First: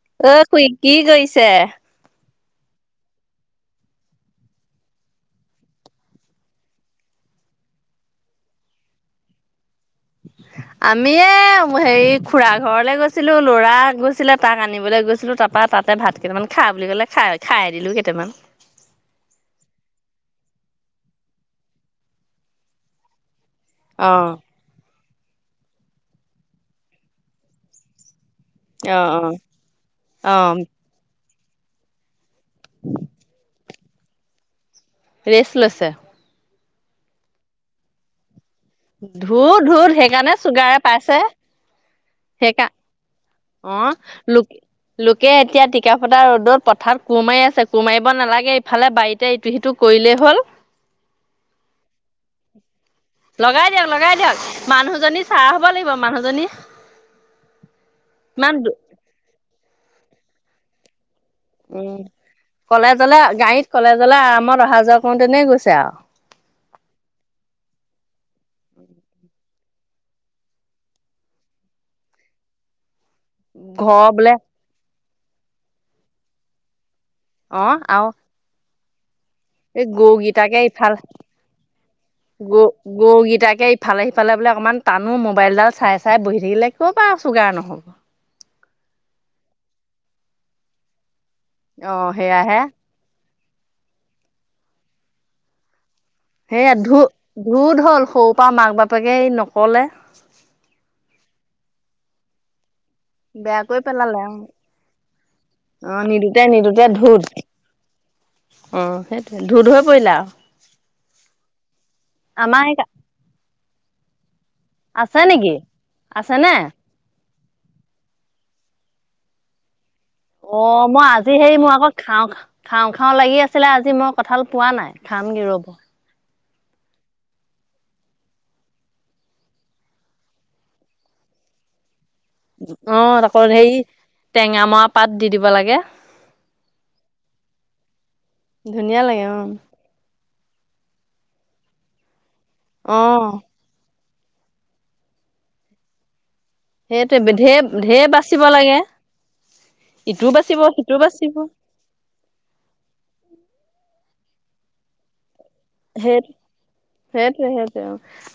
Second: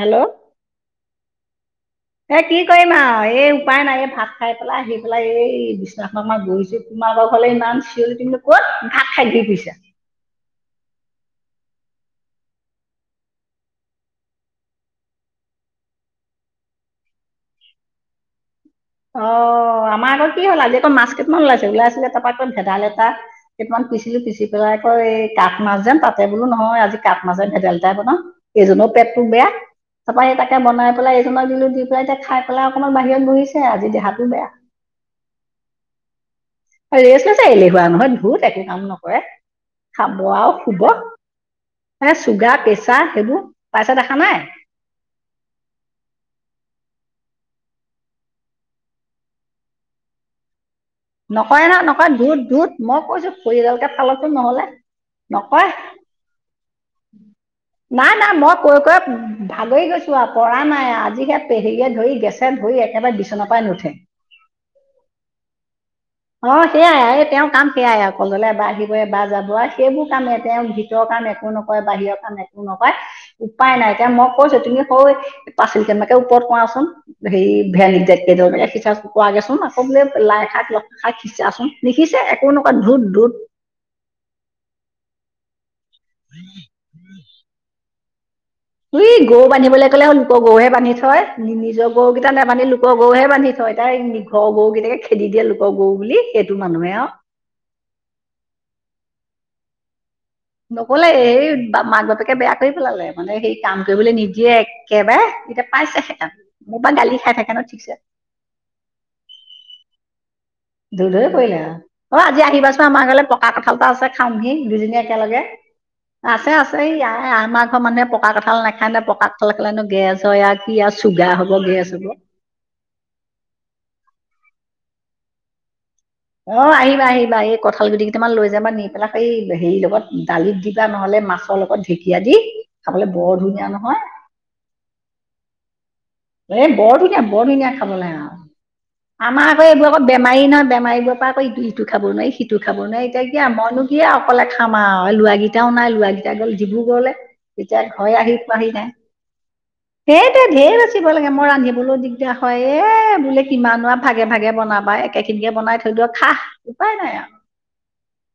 Hello ঐ খুৰী, কি কৰিছে? এ কি কৰিম আও, এই উপায় নাই এই ভাত খায় পেলাই আহি পেলাই এই বিচনাখনত বহিছো। মাকৰ ঘৰলে ইমান চিঞল তুমি ক'ত ভাত খায় ঘূৰি ফুৰিছা। [inaudible] আমি এ হেৰি খুৰা ঘৰলে গৈছিলো লৰা গৈছিলে তাক আনিবলে গৈছিলো তা পৰা তাতে ভাত কেইটামান খা বুলি ক'লে খায় খায় দিলোঁ কেইটামান। অ' আমাৰ আকৌ কি হ'ল আজি আক' মাছ কেইটমান ওলাইছে ওলাইছিলে তাৰপৰা আকৌ ভেদাই লতা কেইটামান পিচছিলো পিচি পেলাই আকৌ এই কাঠ মাছ যেন তাতে বোলো নহয় আজি কাঠ মাছ ভেদাইটাই বনাও। এইজনৰো অ পেটটো অ বেয়া তাৰাপৰা অ সেই তাকে বনাই পেলাই আমাৰ ধুনু কি কৰিচে, খাই পেলাই অকমান বাহিৰত বহিছে আজি দেহাতো বেয়া। ৰেছ লৈছে। ৰেষ্ট লৈছে, এলেহুৱা নহৈ ধুদ। কাম নকৰে, ধু ধু খাব সেইকাৰণে আৰু চুগাৰে শুব, পাইছে এ চুগাৰ, সেইকা প্ৰেচাৰ সেইবোৰ। পাইছা অ', দেখা নাই লো লোকে এতিয়া টিকফটা ৰ'দত পথাৰত কোমাৰি আছে, কুমাৰিব নালাগে ইফালে বাৰীতে ইটো-সিটো কৰিলেই হ'ল। নকৰে নহয় নকৰে, ধোত, ধোত মই কৈছো খৰি এডালকে ফালকচোন নহ'লে। কাঢ়া হ'ব নকৰে লাগিব মানুহজনী। নাই, নাই, ইমান মই কৈ, কৈ ভাগৰি গৈছো আৰু পৰা নাই আজিকালি উম, কলেজলে পৰাই গাড়ীত নুঠে কলেজলে আৰামত অহা-যোৱা কৰোতেনেই গৈছে আৰু। অ' সেয়াই এই, তেওঁৰ কাম সেয়াই আৰু কলেকজলে বা আহিব বা যাব আৰু সেইবোৰ কামেই তেওঁৰ ভিত ভিতৰ কাম একো নকৰে, বাহিৰৰ কাম একো নকৰে। উপায় নাই, ঘৰ এতিয়া মই বোলে কৈছো, তুমি সৌ পাছলি কেতেমানকে ওপৰত কৰাচোন। অ হেৰী, আৰু [unintelligible] সিচাচুন কৰাচোন, আকৌ এই বোলে লাই গৰুকেইটাকে শাক ইফাল খাই সিচাচোন, নিসিছে একো নকৰে ধোত, ধোত। ফালে-সিফালে বোলে অকণমান টানো, মোবাইল ডাল চাই, চাই, বহি থাকিলে ক'ৰ পৰা আৰু চুগাৰ নহ'ব। ই গৰু বান্ধিবলৈ ক'লে লোকৰ গৰুেহে বান্ধি থয় নিজৰ অ গৰু কেইটা সেয়াহে নাবান্ধি লোক লোকৰ গৰুহে বান্ধি থয়, তাই ঘৰৰ গৰু কেইটাকে খেদি দিয়ে লোকৰ গৰু বুলি। সেইটো সেয়া মানুহে আৰু ধোত, ধোত হ'ল সৰু পৰা মাক-বাপেকে এই নকলে। নকলে এই মাক-বাপেকে বেয়া কৰি পেলালে। মানে বেয়া সেই কৰি কাম কৰিবলৈ পেলালে আৰু। নিদিয়ে একেবাৰে, এতিয়া অ পাইছে নিদোতে সেকাটো, নিদোতে মোৰ পৰা ধুত গালি খাই থাকে নহয় ঠিকছে। অ', সেইটোৱে ধোধ হৈ পৰিল আৰু। ধোদ হৈ পৰিলে আৰু, অ', আজি আহিবাচোন আমাৰ ঘৰলে, পকা কঠাল এটা আছে। খামহী দুজনী আছে একেলগে, নেকি আছে, আছেনে আছে ইয়াই। এ আমাৰ ঘৰ মানুহে পকা কঠাল নাখায় ন, পকা কঠাল খালেনো গেছ হয় আৰু কি অ', আৰু মই চুগাৰ আজি হ'ব হেৰি মই গেছ আকৌ হ'ব খাওঁ, খাওঁ। খাওঁ, খাওঁ লাগি আছিলে আজি, মই কঁঠাল পোৱা নাই খামগে ৰ'ব। অ' আহিবা, আহিবা, এই কঁঠাল গুটি কেইটামান লৈ যাবা, নি পেলাই এই হেৰি লগত দালিত দিবা নহ'লে মাছ ভাতৰ লগত ঢেঁকীয়া দি খাবলৈ বৰ ধুনীয়া নহয়। টেঙ মৰা পাত দি দিব লাগে। এ বৰ ধুনীয়া, বৰ ধুনীয়া খাবলে ধুনীয়া লাগে আৰু আমাৰ অ'। আকৌ এইবোৰক এ বেমাৰী ন, বেমাৰীৰ পৰা আকৌ ইটো-সিটো খাব নোৱাৰি, সিটো খাব নোৱাৰি এতিয়া অ' কিয় মইনো কি আৰু অকলে খাম আৰু, ল'ৰা কেইটাও নাই ল'ৰা কেইটা গ'ল ডিব্ৰুগড় লৈ, সেইটোৱে ঢেৰ এতিয়া ঢেৰ ঘৰে আহি বাচিব পোৱাহি লাগে নাই। সেইটোৱেই ধেৰ বাচিব লাগে মই ৰা ৰান্ধিবলৈ দিগদাৰ হয়, এ বোলে কিমান ভাগে, ভাগে বনাবা একে খিনিকে বনাই থ সেইটো সেই খাহ উপায় নাই আৰু। সেইটোৱে সেইটোৱে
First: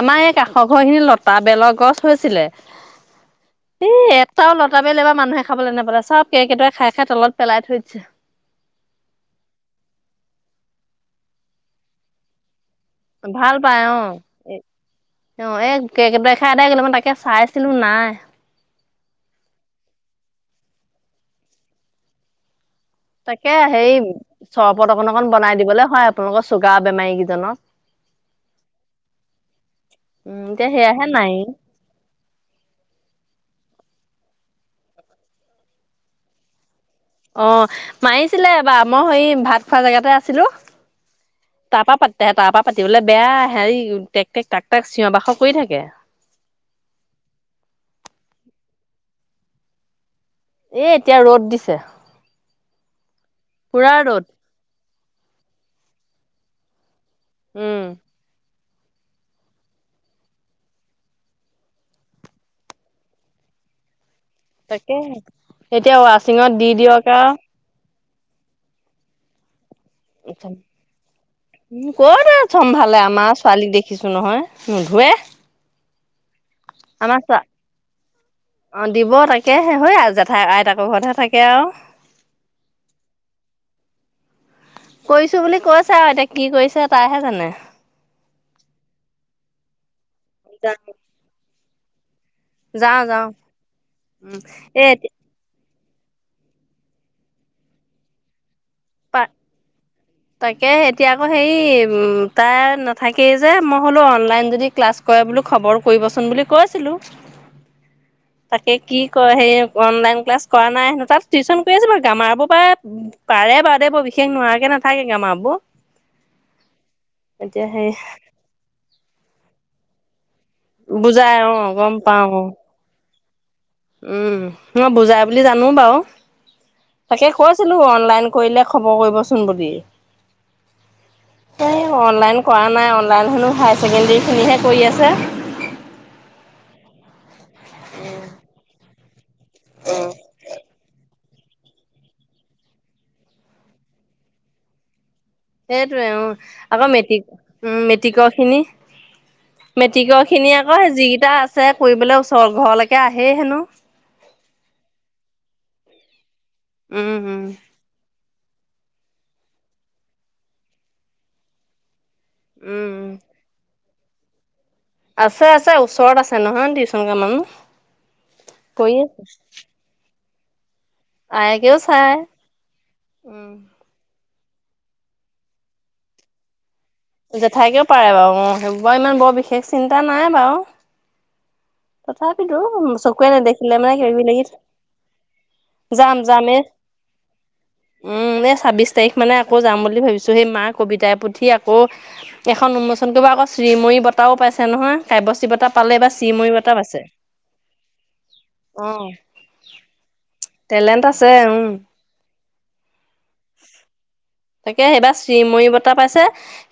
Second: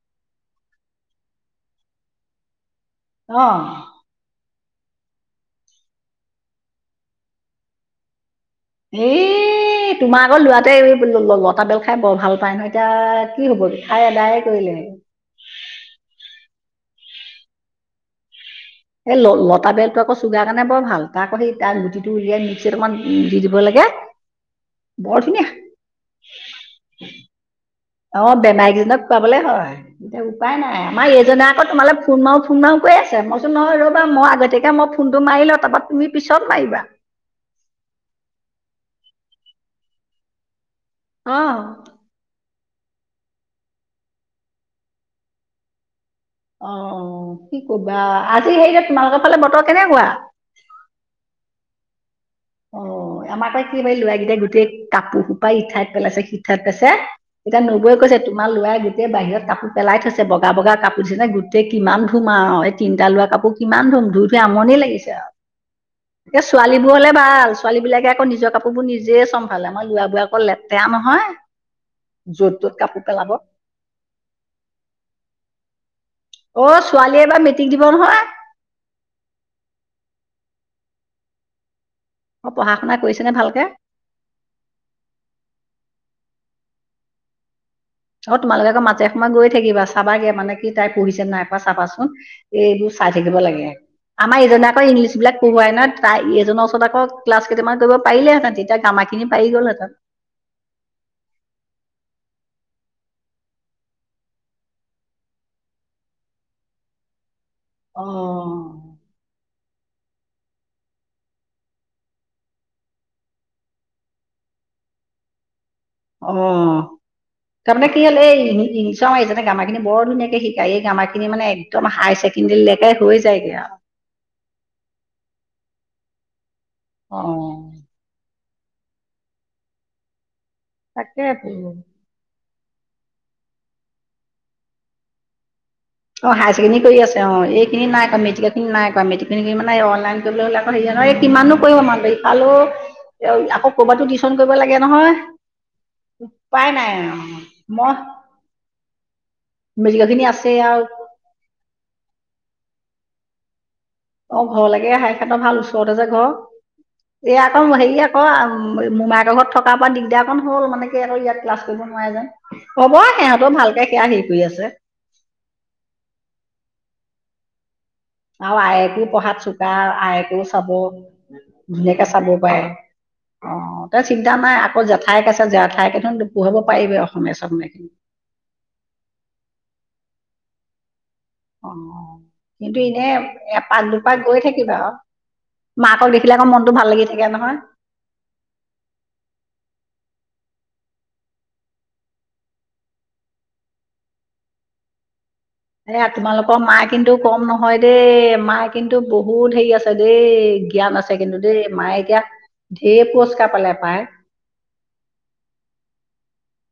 আমাৰ এই কাষৰ ঘৰখিনিত লতা বেলৰ গছ হৈছিলে। অ'। এই এটাও লতা বেল এবাৰ মানুহে খাবলৈ নাপালে, চব কেৰ্কেটুৱাই খাই, খাই তলত পেলাই থৈ দিছে। এ তোমাৰ আকৌ ল'ৰাটোৱে লটাবেল খাই বৰ ভাল পায় নহয়। এতিয়া কি ভাল হব, পাই অ' খাই আদায়ে কৰিলে। অ', এ কেৰ্কেটুৱাই খাই আদাই কৰিলে, মই তাকে চাইছিলো নাই। এই ল লতা বেলটো আকৌ চুগাৰ কাৰণে বৰ ভাল, তাৰ আক সেই তাৰ গুটিটো উলিয়াই মিক্সিত অকমান। তাকে সেই চৰবত অকন বৰ অকন ধুনীয়া বনাই দিবলে হয় আপোনালোকৰ চুগাৰ বেমাৰী গিজনক। অঁ' বেমাৰী গিজনক খোৱাবলে হয়, এতিয়া উম উপায় নাই সেয়াহে আমাৰ নাই এইজনে আকৌ তোমালে- ফোন মাৰো ফোন মাৰো কৈ আছে মইচো নহয় ৰ'বা মই আগতীয়াকে মই ফোনটো মাৰি লওঁ তাপা তুমি পিছত মাৰিবা। অঁ মাৰিছিলে এবা মই সেই ভাত খোৱা জেগাতে আছিলো অ তাপা পাত- তে তাপা পাতিবলে বেয়া হেৰি টেক টেক টাক টাক চিঞৰ বাখৰ কৰি থাকে। অঁ অঁ কি কবা আজি হেৰি যে তোমালোকৰ ফালে বতৰ কেনেকুৱা? এই এতিয়া ৰ'দ দিছে। অ' আমাৰ পুৰা একেবাৰে ৰ'দ লৰাকেইটাই গোটেই কাপোৰ সোপায় ইঠাইত পেলাইছে সিঠাইত পেলাইছে। এতিয়া উম নবৌৱে কৈছে তোমাৰ লৰাই গো- গোটেই বাহিৰত কাপোৰ পেলাই থৈছে বগা টোৱেই বাহিৰত কাপোৰ পেলাই থৈছে বগা বগা কাপোৰ ছেনে গোটেই কিমান ধুম আৰু এই তিনিটা লৱা কাপোৰ কিমান ধুম। ধুই- ধুই আমনি লাগিছে তাকেহে। আও। এতিয়া এ ৱাচিঙত দি ছোৱালীবো দিয়ক হলে- আৰু ছোৱালী বিলাকে আকৌ নিজ কাপোৰবোৰ নিজে চম- ভালে আমাৰ লৰাবোৰ আক লেতেৰা নহয় যত ত'ত কাপোৰ পেলাব। খিছোঁ নহয়, নোধোৱে। অ' ছোৱালীয়ে এবাৰ মেটিক দিব নহয়। অঁ দিব তাকে সে হৈয়া জেঠাই আইতাকৰ ঘৰতহে থাকে আও। অঁ পঢ়া শুনা কৰিছে নে ভালকে? কৰিছোঁ বুলি কৈছে আও এতিয়া কি কৰিছে তাইহে জানে। অঁ তোমালোকে আকৌ মাতে সময়ে গৈ থাকিবা চাবাগে মানে কি তাই পঢ়িছে নে নাইপঢ়া চাবাচোন। এ এইবোৰ যাওঁ চাই যাওঁ থাকিব লাগে। উম আমাৰ ইজনে আকৌ এই ইংলিছ বিলাক পঢ়ুৱাই নত- তাই এইজন ওচত আক ক্লাছ কেইটামান কৰিব পাৰিলেহেঁতেন তেতিয়া পা কামাখিনি পাৰি গ'লহেতেন। তাকে, এতিয়া আকৌ হেৰি উম তাই নাথাকেই যে মই হ'লো অনলাইন যদি ক্লাছ- কৰে বোলো খবৰ কৰিবচোন বুলি কৈছিলো। অঁ' তাকে কি কয় হেই অনলাইন ক্লাছ কৰা নাই হেনো তাত টিউশচন কৰি আছে ন গামাবো প্ৰাই- পাৰে বাৰু দে ব বিশেষ নোৱাৰাকে নাথাকে গামাবো। অঁ তামানে কি হল এই ইনচ এইজনে গামা খিনি বৰ ধুনীয়াকে শিক- কাই এই গামা খিনি বুজাই মানে অ একদম গম হায়াৰ পাওঁ অ ছেকেণ্ডেৰীলৈকে হৈ যায়গে আৰু। উম' মই বুজাই বুলি জানো বাৰু তাকে কৈছি- অ'। লো অনলাইন কৰিলে খবৰ কৰিবচোন বুলি। তাকে তাকে ক অনলাইন- কৰা নাই অনলাইন হেনো হায়াৰ ছেকেণ্ডেৰীখিনিহে কৰি আছে। অঁ হায়াৰ ছেকেণ্ডেডেৰী কৰি আছে অঁ এইখিনি নাই কৰা মেটিক খিনি নাই কৰা মেটিক খিনি মানে অনলাইন কৰিবলে হ'লে- কিমানো কৰিব আমা বায়িফালো আকৌ কৰ'বাতো টিউশচন কৰিব লাগে নহয়। সেইটোৱে উপায় অ' আকৌ নাই আৰু মেটিক উম মই মেটিক খিনি। মেট্ৰিকৰখিনি মেট্ৰিকৰ খিনি আছেই আকৌ আৰু যিগিটা আছে কৰিবলে ওচৰ ঘৰলেকে আহেই হেনো। অঁ ঘৰলেকে আহে হেঁত ভাল ওচৰতে যে ঘ। উম' এই উম। আকৌ হেৰি আকৌ মোমায়েক ঘৰত থকা পা দিগদাৰ অকণ হ'ল মানে কি আকৌ ইয়াত ক্লাছ কৰিব নোৱাৰে যে। উম হ'ব সিহঁতৰ ভালকে সেয়া হেৰি কৰি আছে। আছে আছে ওচৰত আছে নহয় টিউচন কৱা মানুহ। আৰু কৰি আয়েকো আছে পঢ়াত চোকা আয়েকো চাব। আয়েকেও ধুনীয়াকে চাই। চাব পাৰে। উম অঁ' তা চিন্তা নাই আকৌ জেঠাইক আছে জেঠাইক হেঁতো পঢ়োৱাব পাৰিব আও। জেঠাইকেও পাৰে বাৰু অঁ সেইবোৰ বাৰু ইনেও বৰ বিশেষ চিন্তা নাই বাৰু। অঁ অঁ তথাপিতো কিন্তু ইনে চকুৰে নেদেখিলে এপাক মানে কিবা দুপাক কিবি গৈ লাগি থাকিবা আও। মাকক যাম দেখিলে আকৌ যামেই মনতো ভাল লাগি থাকে নহয়। উম এই ছাব্বিশ তাৰিখ মানে আকৌ যাম বুলি ভাবিছো সেই মা কবিতাৰ পুথি আকৌ, এইখন উন্মোচন কৰিব আকৌ শ্ৰীমৰি বটাও পাইছে নহয় কাব্যশ্ৰী বটা পালে বা শ্ৰীমৰি বটা, মাই কিন্তু কম নহয় দেই মাই অ কিন্তু বহুত হেৰি আছে দেই জ্ঞান টেলেণ্ট আছে কিন্তু দেই উম মায়ে, ইয়াত ধেৰ পুৰস্কাৰ পালে পায়। তাকে এইবাৰ শ্ৰীময়ী বটা পাইছে।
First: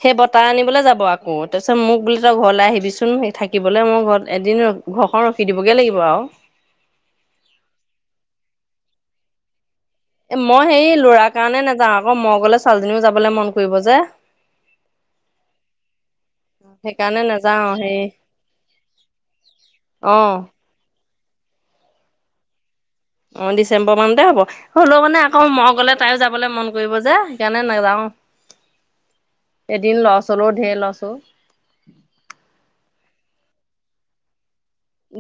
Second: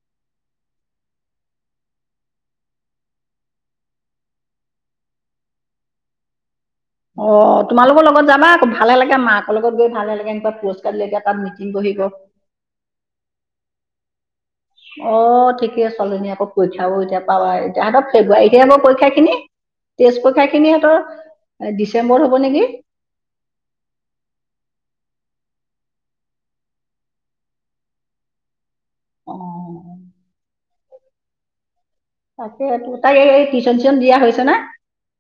সেই বটা আনিবলৈ যাব আকৌ তাৰপিছত মোক বোলে তই ঘৰলৈ আহিবিচোন স থাকিবলৈ মোৰ ঘৰত এদিন, ঘৰখন ৰখি দিবগৈ লাগিব আৰু, অ তোমালোকৰ লগত যাবা আকৌ ভালে লাগে মাক, ত লগত গৈ ভাল লাগে এ এনেকা মই পুৰস্কাৰ দিলে তাত মিটিং বহিব, ছোৱালজনীও যাবলৈ মন কৰিব যে। অ ঠিকে ছোৱালীজনী আকৌ পৰীক্ষাবও এতিয়া সেইকাৰণে পাৱা নাযাওঁ সেই এতিাহঁতৰ ফেব্ৰুৱাৰীতেে হ'ব পৰীক্ষা খিনি, তেজ অ পৰীক্ষা খিনি সিহতৰ ডিচেম্বৰত হ'ব নেকি, অ ডিচেম্বৰ মানতে হ'ব। হ'লেও মানে আকৌ মই গলে তাইও যাবলৈ মন কৰিব যে সেইকাৰণে নেযাও, অঁ এদিন লছ হলেও ঢেৰ লছ অ, তাকে হে তাই এই টিউচন চিউচন দিয়া হৈছে না?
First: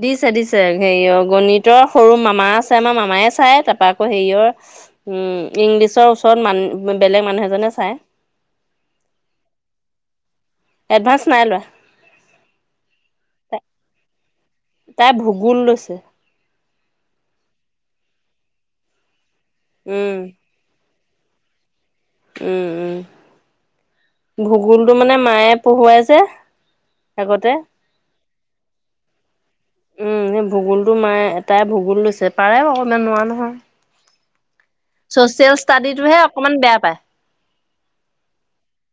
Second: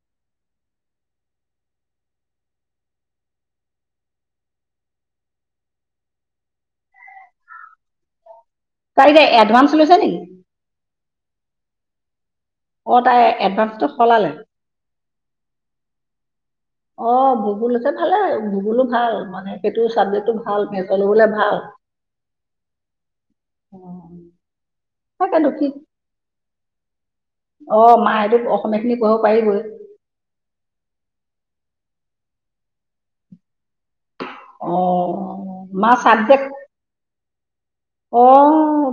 দিছে দিছে হেৰিয়ৰ গণিতৰ সৰু মামা আছে আমাৰ মামায় চাই তাৰপৰা আকৌ হেৰিয়ৰ, উম ইংলিছৰ ওচৰত মান বেলেগ মানুহ এজনে চাই, তাই কি এডভাঞ্চ লৈছে নেকি? এডভা্ঞ্চ নাই লোৱা। অ তাই এডভান্সটো সলালে। তাই ভূগোল লৈছে। অ ভূগোলতে ভালে ভূগোুলো ভাল মানে সেইটো উম চাবজেক্টটো ভাল, ভাল ভূগোল বোলে ভাল। উম, অঁ উম ভূগোলটো মানে তাকেতো মায়ে কি পঢ়ুৱাই যে, আগতে, অ মাই টো অসমীয়াখিনি পহুৱাব পাৰিবই। সেই ভূগোলটো মায়ে এটাই ভূগোল লৈছে পাৰে বাৰু ইমান নোৱাৰোৱা নহয়। অ ছচিয়েল মা ষ্টাডিটোহে চাবজেক্ট, অকমান বেয়া পায় অ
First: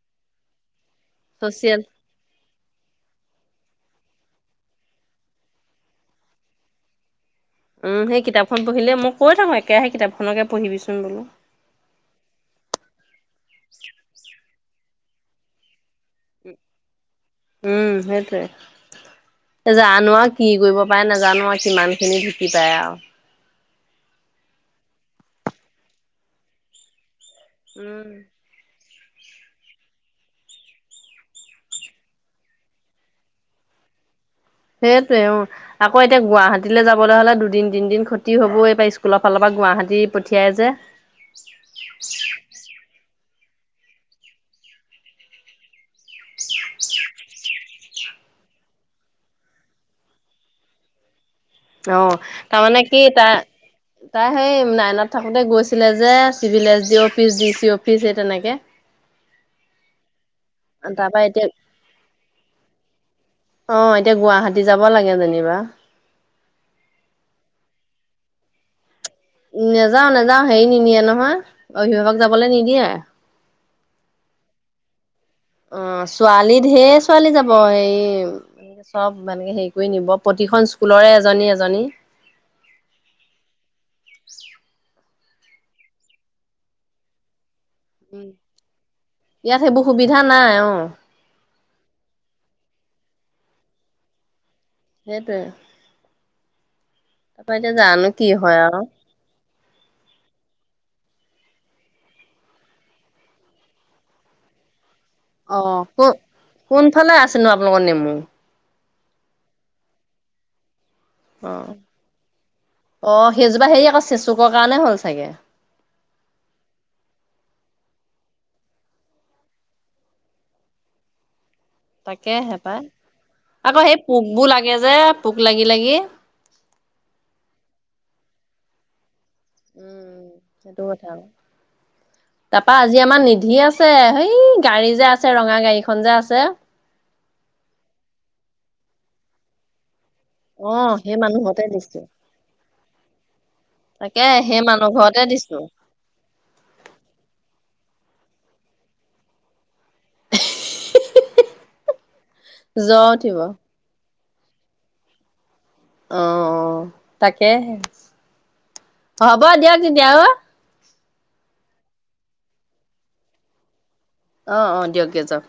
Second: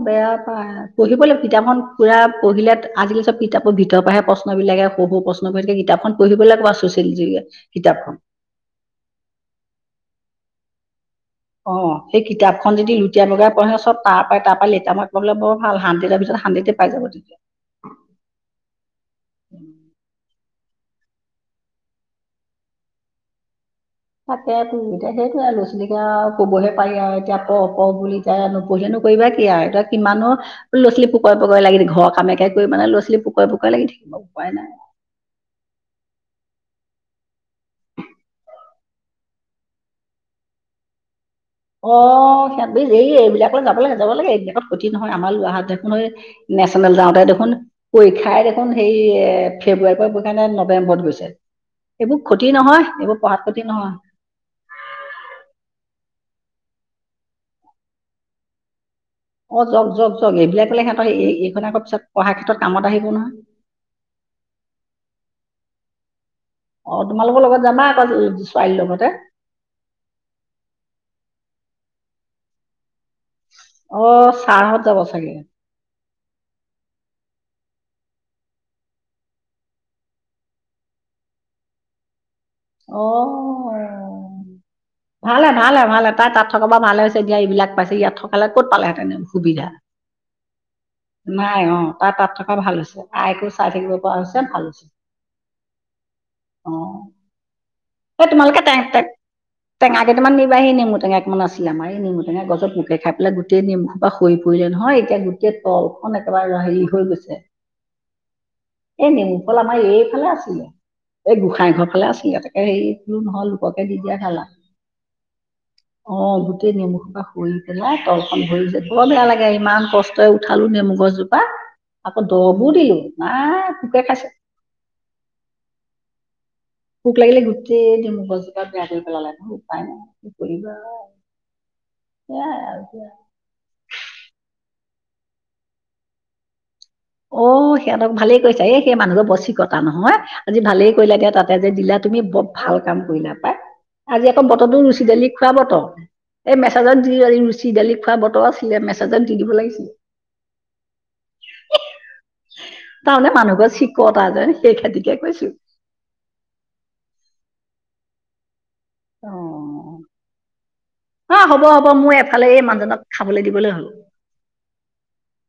বেয়া পায় পঢ়িবলৈ কিতাপখন, ছচিয়েল পোৰা পঢ়িলে আজিকালি চব কিতাপৰ ভিতৰ পৰাহে প্ৰশ্নিলাকে সৰু -সৰু- প্ৰশ্নবোৰ থাকে কিতাপখন, [unintelligible] উম সেই কিতাপখন পঢ়িলে মই কৈ থাকো একেৰাহে কিতাপখনকে পঢ়িবিচোন বোলো। অ সেই কিতাপখন যদি লুটিয়াই বগীয়াই পঢ়ে চব তাৰ পৰাই তাৰ পৰা লেটাৰ মাৰ্ক পাবলে বৰ ভাল শান্তিত আমি, তাই হানডেডে পাই যাব তেতিয়া। উম সেইটোৱে, জানো আৰু কি কৰিব পাৰে নাজানো আৰু কিমান খিনি ধুকি পায় আৰু, তাকে তো এতিয়া সেইটোৱে আৰু লৰা ছোৱালীক আৰু ক'বহে পাৰি আৰু এতিয়া প- প উম, বুলি এতিয়া আৰু নপঢ়িলে নু কৰিবা কি আৰু এয়া কিমাননো, লৰা ছোৱালী পুকৰে পকৰে লাগি ঘৰৰ কামকে কৰিবা নে লৰাো ছোৱালী পুকৰে লাগি থাকিবা উপাই নাই, সেইটোৱে অ, আকৌ এতিয়া গুৱাহাটীলৈ যাবলৈ হলে দুদিন তিনদিন খতি হবই এইবাৰ স্কুলৰ ফালৰ পৰা গুৱাহাটী পঠিয়াই যে, [inaudible] অ সিহঁ এই এইবিলাকলৈ যাব লাগে- যাব লাগে- এইবিলাকত ক্ষতি নহয় আমাৰ লৰাাহঁতে কো নেচ চেনেল যাওঁতে দেখোন পৰীক্ষাই দেখোন সেই এ ফেব্ৰুৱাৰী পৰা পৰীক্ষা নে নৱেম্বৰত হৈছে। অ' এইবোৰ ক্ষতি তাৰমানে নহয়, কি এইবোৰ তাৰ পঢ়াত ক্ষতি নহয়। তাই সেই নাইনত থাকোঁতে গৈছিলে যে, চিভিল এছ ডি অ' অফিচ ডি চি অফিচ সেই তেনেকে অঁ যওক যওক যওক এইবিলাকলে ইহঁতক তাৰপা হেৰি এতিয়া এইখন আকৌ পিছত পঢ়া ক্ষেত্ৰত কামত আহিব নহয়। অঁ এতিয়া গুৱাহাটী যাব লাগে যেনিবা। অ তোমালোকৰ লগত যাবা আকৌ ছোৱালীৰ লগতে। উম নাযাওঁ নাযাওঁ হেৰি নিনিয়ে নহয়, অভিভাৱক যাবলৈ নিদিয়ে। অ, চাৰহত যাব চাগে। অঁ, ছোৱালী ঢেৰ ছোৱালী যাব এই চব মানে হেৰি কৰি নিব প্ৰতিখন স্কুলৰে এজনী এজনী। অ, ভালে ভালে ভালে তাই তাত থকা বা ভালে হৈছে এতিয়া এইবিলাক পাইছে ইয়াত উম। থকালে ক'ত পালেহেঁতেন ইয়াত সুবিধা। সেইবোৰ সুবিধা নাই অ', নাই ‍ অঁ তাৰ তাত থকা ভাল হৈছে, তাই একো চাই থাকিব পৰা হৈছে ভাল হৈছে। সেইটোৱে অঁ মই এতিয়া জানো কি এই হয় তোমালোকে আৰু। তেহেতক টেঙা কেইটামান নিবাহি নেমু টেঙা কেইটামান আছিলে, আমাৰ এই নেমুটেঙা গছত পোকে খাই পেলাই গোটাই নেমু হোপা হৰি পৰিলে নহয় এতিয়া এতিয়া অ'। কো তলখন একেবাৰে হেৰি হৈ কোনফালে গৈছে। আছেনো আপোনালোকৰ নেমু এই নেমু ফল আমাৰ এইফালে আছিলে, এই গোঁসাই অ'। ঘৰ ফালে আছিলে। হেৰি অ বোলো নহয় সেইজোপা লোককে হেৰি দি আকৌ দিয়া ভাল চেচুকৰ কাৰণে হ'ল চাগে। অ গোটেই নেমু সোপা হৰি পেলাই তলখন ভৰি যায়, বৰ বেয়া লাগে ইমান কষ্টৰে উঠালো নেমু গছজো তাকে হে পাই, নাই আকৌ সেই পোকে খাইছে পোকবোৰ লাগে যে পোক লাগি লাগি পোক লাগি লাগি গোটেই নেমু গছজোপা কৰি বেয়া পেলালে। উম, সেইটো কথা আৰু। [inaudible] নিধিয়ে আ ছে সেই গাড়ী যে আছে ৰঙা গাড়ীখন যে আছে। অ সিহঁতক ভালেই কৈছা এই সেই মানুহৰ বৰ চিকতা নহয়। আজি ভালেই অ', সেই কৰিলা তেওঁ তাতে মানুহতে যে দিলা, দিছো। তুমি বৰ ভাল কাম কৰিলা পাই। তাকে আজি আকৌ সেই বতৰটো মানুহ ৰুচি ঘৰতে দালি খোৱা দিছো বতৰ। এই মেছেজত দি ৰুচি দালি খোৱা বতৰ আছিলে, মেছেজত দি দিব লাগিছিল। জ্বৰ তাৰমানে উঠিব মানুহ ঘৰ চিকতা যে সেই হেতিকে কৈছো। অঁ তাকেহে হ'ব দিয়ক তেতিয়া অ অঁ হ'ব হ'ব মই এফালে এই মানুহজনক খাবলৈ দিবলৈ হ'ল। অঁ অঁ দিয়ক দিয়ক যাওক।